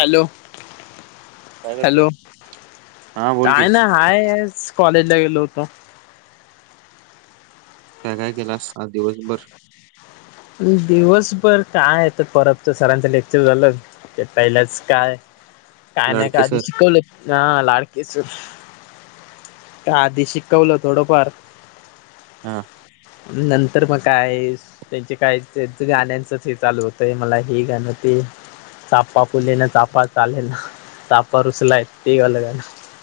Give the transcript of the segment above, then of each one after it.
Hello काय करतोय? Hello हा बोल की काय ना हायस कॉलेज ला गेलो होता काय काय केलास सात दिवसभर दिवसभर काय तर परत तर सरांचं लेक्चर झालं ते पहिलाच काय काय नाही काय लाडके आधी सर शिकवलं ह लाडकेच आधी शिकवलं थोडंफार हा नंतर मग काय आहे त्यांचे काही त्यांच गाण्यांचच हे चालू होतय मला हे गाणं ते चापा फुले ना चापा चालेल ना चापा रुसलाय ते अलला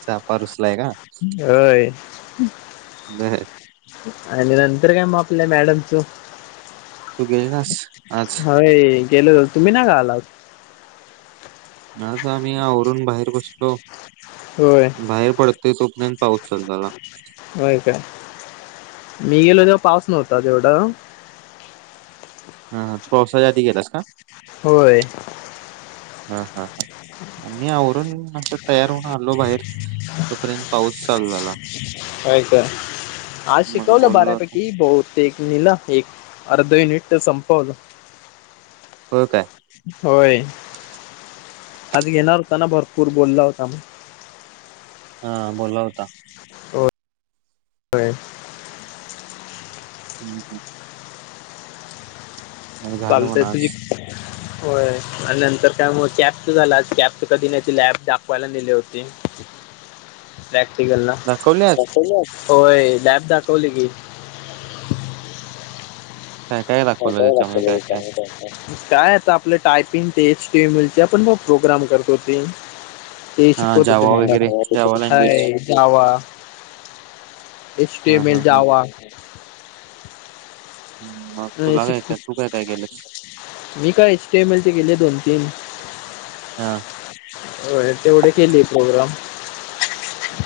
चापा रुसलाय होय नाही आणि नंतर काय म्ह आपल्या मॅडमच तू गेलास आज गेल तर तुम्ही ना ग आलात आ आम्ही आवरून बाहेर बसलो होय बाहेर पडते तो नन पाऊस चालतला हो काय मी गेलो तेव्हा पाऊस नव्हता तेवढं हा तू पावसाच्या आधी गेलास का होय हा हा हा मी आवरून अस तयार होऊन आलो बाहेर तोपर्यंत पाऊस चालू झाला काय काय? आज मग शिकवलं बोललो होता बारापैकी बहुते ना एक अर्ध मिनिट संप कल हो काय होय आज घेणार होता ना भरपूर बोलला होता म हा बोला होता हो हम्म ह झालं चालतय म्हणा आज तुझी होय आणि नंतर काय म कॅपच झाला आज कॅप च कधीण्याची लॅब दाखवायला नेले होती प्रॅक्टिकल ना दाखवले आज होय लॅब दाखवली की काय काय ह दाखवलं च त्याच्यामध्ये काय काय ला काय आता आपलं टायपिंग ते एच टीव्ही मुलची आपण म प्रोग्राम करतोती ते हा शिकवत जावा वगैरे जावा लँग्वेज होते जावा हा एसटएम हा हा जावा मग तुला काय अिक काय तू काय काय केलंस मी का एचटीएम एल चे गेले दोन तीन हा हो तेवढे केली प्रोग्राम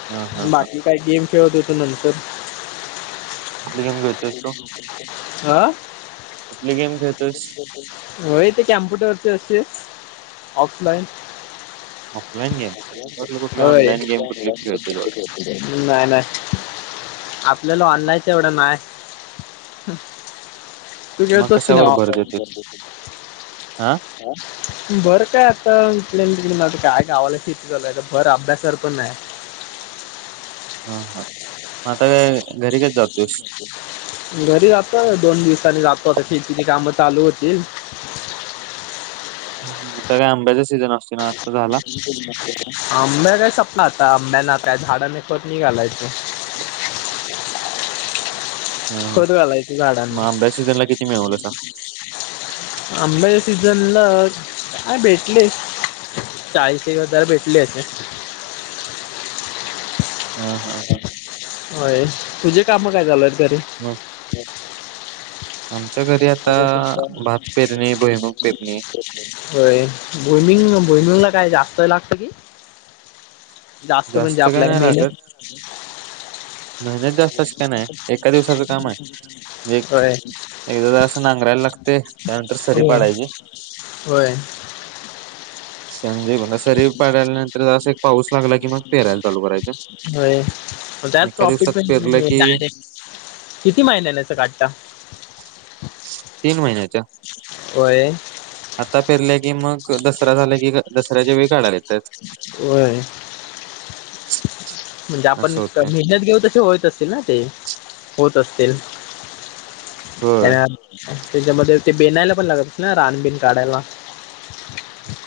हा हा हा बाकी काय गेम खेळ देतो नंतर कुठली गेम खेळतोयस तू आा प गेम खेळतोस होय ते कॅम्प्युटरचे असते ऑफलाईन ऑफलाईन गेम म्हटलं कुठली हो ऑनलाईन गेम कुठली खेळतोय वाटतं. नाही ना आपल्याला ऑनलाईच एवढं नाहीय तू मग खेततीि ना कशावर भर देतोय वातावरण हा बरं काय आ आ इडे तिक काय गावाला स्थितीलय भर अभ्यासर पण आहे हा हा म घरी जातता दोन दिवसाांनी जातो आता शेतीची काम चालू होतील ह स का आंब्याचा सीझन असते ना झाला म का सपना आता म नाता झाडाने पत निघालायच ब [inaudible] खत गलाय त झाडांना मग आंब्या सीझनला किती मिळवलंसा आंबाच्या सीझनला काय भेटले चाळीस एक हजार भेटले हा हा हा होय तुझे काम काय झालय तरी मग आमच्या [unintelligible] घरी आता भात पेरणी भुईमुग पेरणी होय भोमिंग. [unintelligible] ला काय जास्त लागते की? म्हणजे जास्त काही आपल्या नाही मेहनत लागत. मेहनत जास्त अशी काय नाय. एका दिवसाच काम आहे. म्हणजे एक होय एकदा [unintelligible] असं नांगरायला लाग ते त्यानंतर सरी होय पाडायची. होय. म्हणजे बघा सरी पाडल्यानंतर असं एक पाऊस लागला की मग पेरायला चालू करायचं. होय. त्यात एका प्रॉफिट दिवसात पण पेरलं [unintelligible] की डायरेक्ट. किती महिन्याला याचं काढता? तीन महिन्याच्या. व्हय. आता पेरल्या की मग दसरा झाला की दसऱ्याच्या वेळी काढायलात. होय. [inaudible] म्हणजे आपण असं होतंय मेहनत घेऊन तसे होत असतील ना ते? होत असतील. होय त्याच्यामध्ये ते बेनायला पण लागत ना रानबीण काढायला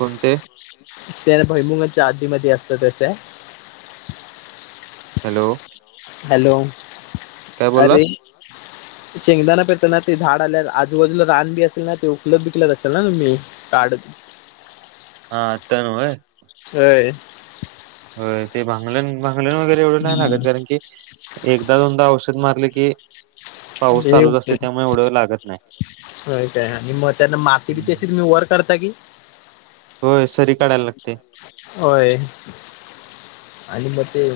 कोण ते त्या भैमुंगच्या आधीमध्ये असत त्याच हॅलो हॅलो काय अरे बोललास चंगदाना पतना ते झाड आल्या आजूबाजूला रान बी असेल ना ते उपलब्ध केल असेल ना काढ हा आता ना व्हय. व्हय. हो ते भांगल्याण, भांगल्याण वगैरे एवढं नाही हम्म लागत कारण की एकदा दोनदा औषध मार [unintelligible] की [unintelligible] पाऊस चालूच असतो त्यामुळे एवढं लागत नाही होय काय आणि मग त्यांन माती बी हम्म. तशी मी वर [unintelligible] की होय सरी काढायला लागते होय. [unintelligible] आणि मग ते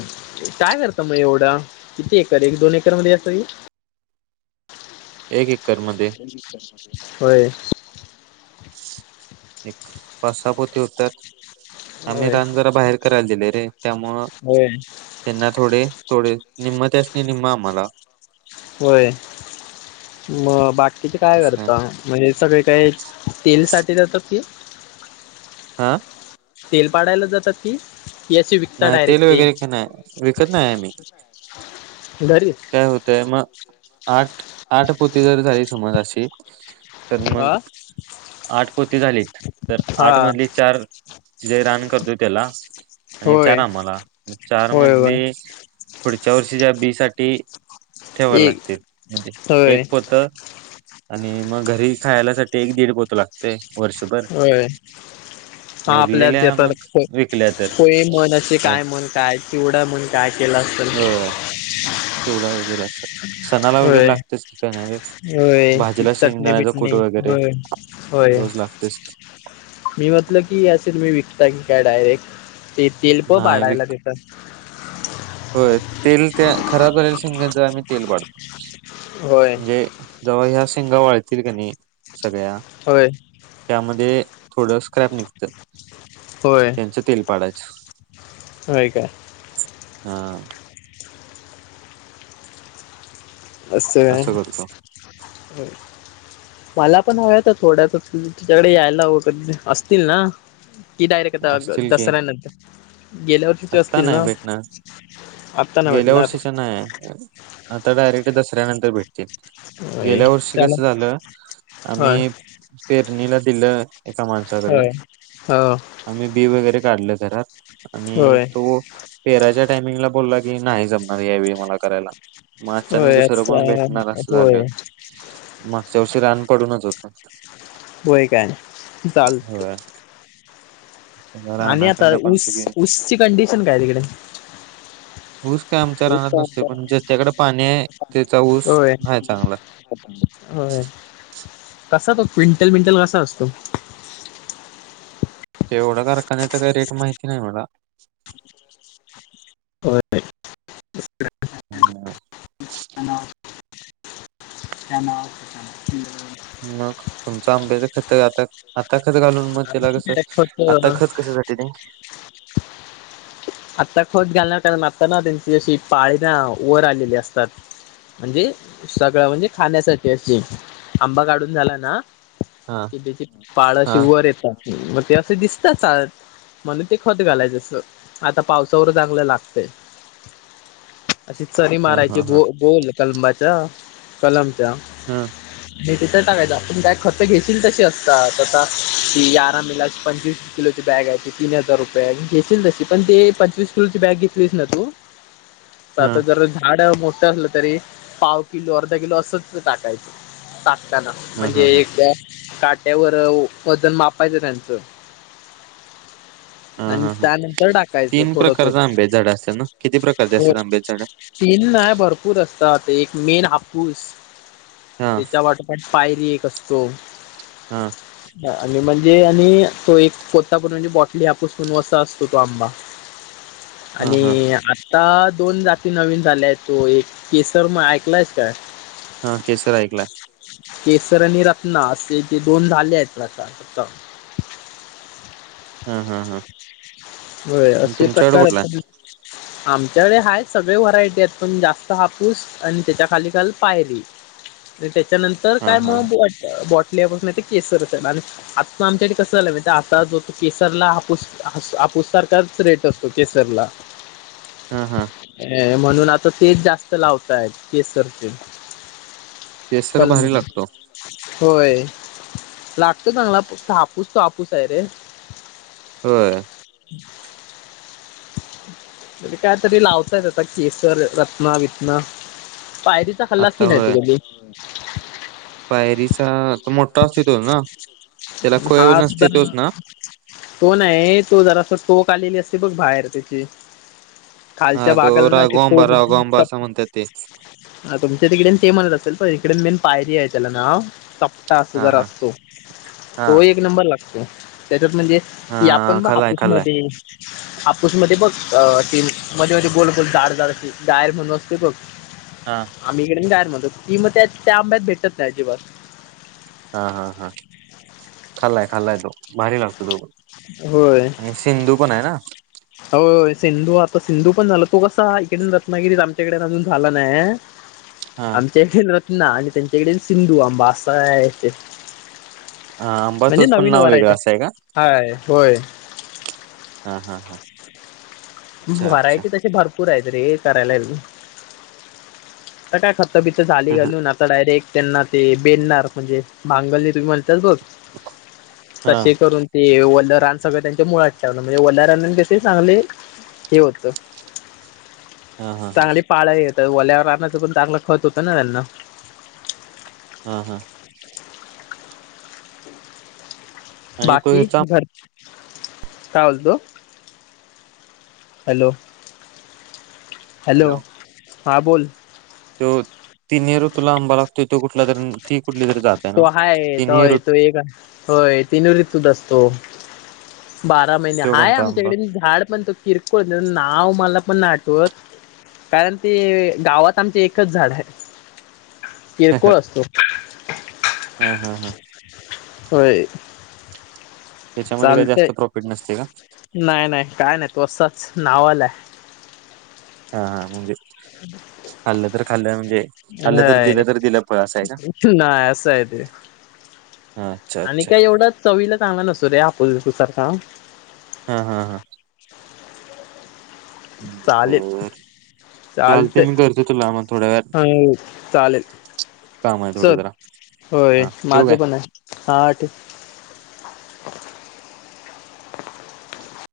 काय करता मग एवढा? किती एकर एक दोन एकर मध्ये येतोय. [unintelligible] एक एक होय. एक पाच सहा पोते होत्यात. आम्ही होय रान जरा बाहेर करायला दिले रे त्यामुळं होय त्यांना थोडे थोडे निम्म त्यासनी निम्म आम्हाला होय म बा तिथे काय असं करता? म्हणजे सगळे काही तेल साठी जातात की आ? तेल पाडायला जातात की? की असे विकता नाही तेल डायरेक्ट ते वगैरे काही नाही विकत नाही आम्ही. घरी काय होतय मग आठ आठ पोती जर झाली समज अशी तर मग हा आठ पोती झालीत. तर हा आठ मधली चार जे रान करतोय त्याला आणि चार होय आम्हाला. चार होय होय मधली पुढच्या वर्षीच्या बी साठी ठेवावी एक लागतील. म्हणजे होय एक पोत आणि मग घरी खायला साठी एक दीड पोत लागतंय. होय, आपल्यात उरलेल्या देतातच मग ते. विकल्या तर [unintelligible] [unintelligible] काय मन काय चिवडा मन काय केलं असल. चुडा वगैर अस स सणाला वगैरे लागतेच की काय नाय व्हय. होय ती भाजीला चटणी शेंगदाण्याचा कुठ बिटणी वगैरे. होय होय रोज लागतेच. मी म्हटलं की असेल. [unintelligible] [unintelligible] काय डायरेक्ट ते तीलप नाही पाडायला विक देतात. होय तेल त्या खराब झालेल्या शिंग्याच आम्ही तेल पाढतो. होय म्हणजे जेव्हा ह्या शिंगा वाळतील की नाही, सगळ्या होय त्यामध्ये थोडं स्क्रॅप निघतं, होय त्यांचं तेल पाडाय होय काय? हा असं मला पण [unintelligible] थोड्यात तुझ्याकडे यायला व असतील ना? कि डायरेक्ट आता असतील की दसऱ्यानंतर, गेल्यावर्षीचे आत्ता असतील नाही ना? भेटणार आत्ता नाही गेल्या भेटणार वर्षीचे नाही, आता डायरेक्ट दसऱ्या नंतर भेटतील. होय गेल्या वर्षी त्याला कसं झालं होय आम्ही पेरणीला दिलं, एका माणसाकडे होय हो आम्ही बी वगैरे काढलं घरात. होय? हो, पेरायच्या टायमिंगला बोलला की, नाही जमणार यावेळी मला करायला. मग अचानक होय दुसरं अच्छा कोण भेटणार असं होय झालं. मग चवशी रान पडूनच होत. होय काय? नाही चालत होय. आणि आता रानाखंड पण ऊस सगळे ऊसची कंडिशन काय तिकडे? ऊस काय [unintelligible] आमच्या रानात नसतोय पण ज्याच्याकडे पाणी आहे त्याचा ऊस होय हाय चांगला होय, कसा तो क्विंटल बिंटल कसा असतो? ते एवढा कारखान्याचा काही रेट माहिती नाही मला. होय. हम् हा ना मग, तुमचं आंब्याच खतं आता आता खत घालून मग त्याला कसं, ते खत आता अं, खत कशासाठी ते? आता खत घालणार कारण आता ना त्यांची अशी पाळी ना, वर आलेली असतात. म्हणजे, सगळं म्हणजे खाण्यासाठी असं आंबा काढून झाला ना हा कि त्याची पाळ अशी हा वर येतात. मग ते असं दिसता चाळ, म्हणून ते खत घालायचं असं. आता पावसावर चांगलं लागतंय, अशी चरी ह मारायची ह ह गो गोल कलबाच्या कलमच्या. ह तिथं टाकायचं आपण काय खतं घेशील तशी असतात, आता ती यारा मेला पंचवीस किलोची बॅग घेयची, तीन हजार रुपये आणि घेशील तशी पण ते पंचवीस किलोची बॅग घेतलीस ना तु, सात ह हजार झाड मो असलं तरी पाव किलो, अर्धा किलो असं टाकायचं. टाकताना, ह म्हणजे ह ह एक बॅ काट्यावर, वजन मापायचं त्यांचं हा हा हा तर टाकायचं थोडं थोडं, ना किती प्रकारचे हो असतात आंब्याचे झाड तीन नाय भरपूर असत तात, एक मेन हापूस, हा त्याच्या वाट [unintelligible] पायरी एक असतो. हा आणि म्हणजे आणि तो एक तोतापुरी म्हणजे बॉटली हापुस पण असा त तो आंबा हा हा आणि आता दोन जाती नवीन झाल्या आहेत, तो एक केसर म ऐकलायस का? हा केसर ऐकलाय. केसर आणि रत्ना असे जे दोन झाले आहेत ना आता हा हा हा होय, असे तुमच्याकडे प्रकार कुठला आहे? असतात. आमच्याकडे हाय सगळे व्हरायटी आहेत पण जास्त हापूस, आणि त्याच्या खाली खाल पायरी त्या त्यानंतर हा काय हा म बॉ केसरच आणि आता त आमच्या कसं झालं माहित आता जो तो केसरला हापूस हापूस त्याच रेट असतो केसरला. हा, हा. म्हणून आता तेच जास्त लावतय केसरचे केसर भारी कलमी लागतो होय. लागतो चांगला हापूस तो हापूस आहे रे. होय. [inaudible] म्हणजे काय तरी लावताय आता केसर, रत्ना, वितना. पायरीचा खाल्लासी आता की नाही होय तु कधी पायरीचा तो मोठा अस्थित हो ना. त्याला कोय हा नसते चल तोच ना तो नाही तो जरासा टोक आलेली असते बघ बाहेर त्याची. खालच्या हा तो भागाला ना श तो राघवांबा राघवांबा असं म्हणतात ते [unintelligible] हा तुमच्या तिकडे ते म्हणत असतील प इकडे मेन पायरी आहे त्याला नाव, चपटा अस हा जरा हा असतो, हा तो एक नंबर लागतो. त्याच्यात म्हणजे, की हा आपण ब खाल्लाय खाल्लाय हापूसमध्ये कुसध्ये बघ, ती म मध्ये मध्ये गोल गोल जाड जाड अशी जायर म्हणून असते बघ. हा आम्ही इकडेन [unintelligible] म्हणतो, ती मग त्या त्या आंब्यात भेटत नाही अजिबात. हा हा हा, खाल्लाय खाल्लाय तो भारी लागतो तो आणि सिंधू पण आहे ना? हो सिंधू आता सिंधू पण झाला तू कसा इकड रत्नागिरीत आमच्याकडे अजून झाला नाय. हा आमच्या इथे रत्ना आणि त्यांच्याकडे सिंधू आंबा असा आहे. हा आंबा म्हणजे तोच पण नवीन नाव वरायटी वेगळं असं आहे का हाय होय. हा, हा, हा. अच्छा अच्छा व्हरायटी तशी भरपूर आहेत रे करायला करायला आता बीथ झाली घालून आता डायरेक्ट त्यांना ते बेनणार म्हणजे भांगली बघ हा तसे करून ते वल्ल रान सगळं त्यांच्या मुळात ठेवल म्हणजे वल्ल्या राननी कसे चांगले. हे होत हा हा हा चांगली पाळही तर वोल्यावर राहण्याचं पण चांगलं खत होतं ना त्यांना. हा, हा. आणि तो बाकी ह्याचा घर काय बोलतो? हॅलो, हॅलो हा बोल. तो तिनही ऋतूला आंबा लागतोय तो कुठला तरी ती कुठली तरी जात आहे तो ना आहेाय हय तिन्ही ऋतू तो एक होय तीन ऋतूत असतो. बारा महिने तो हाय कोणता आंबा आमच्याकडे झाड पण तो किरकोळ नाव मला पण नाही आठवत कारण ते गावात आमचे एकच झाड आहे. किळ कोळ असतो. हा, हा, हा. होय. त्याच्यामध्ये काय चालते जास्त प्रॉफिट नसते का नाही नाही काय नाही नावाल आहे. हा हा म्हणजेच. ह [inaudible] खाल्लं तर हाय दिलं तर दिलं फळ असं आहे का नाही असं य ते. हा, अच्छा आणि अच्छा काय एवढा चवीला चांग नसो रे हापूस, गिपुस सारखा आब ह, हा, हा. ह... चालताय हा वेळात चालेल. काम आहे थोडं चल जरा होय हा ठेवू काय माझं पण आहे हा ठिक [inaudible]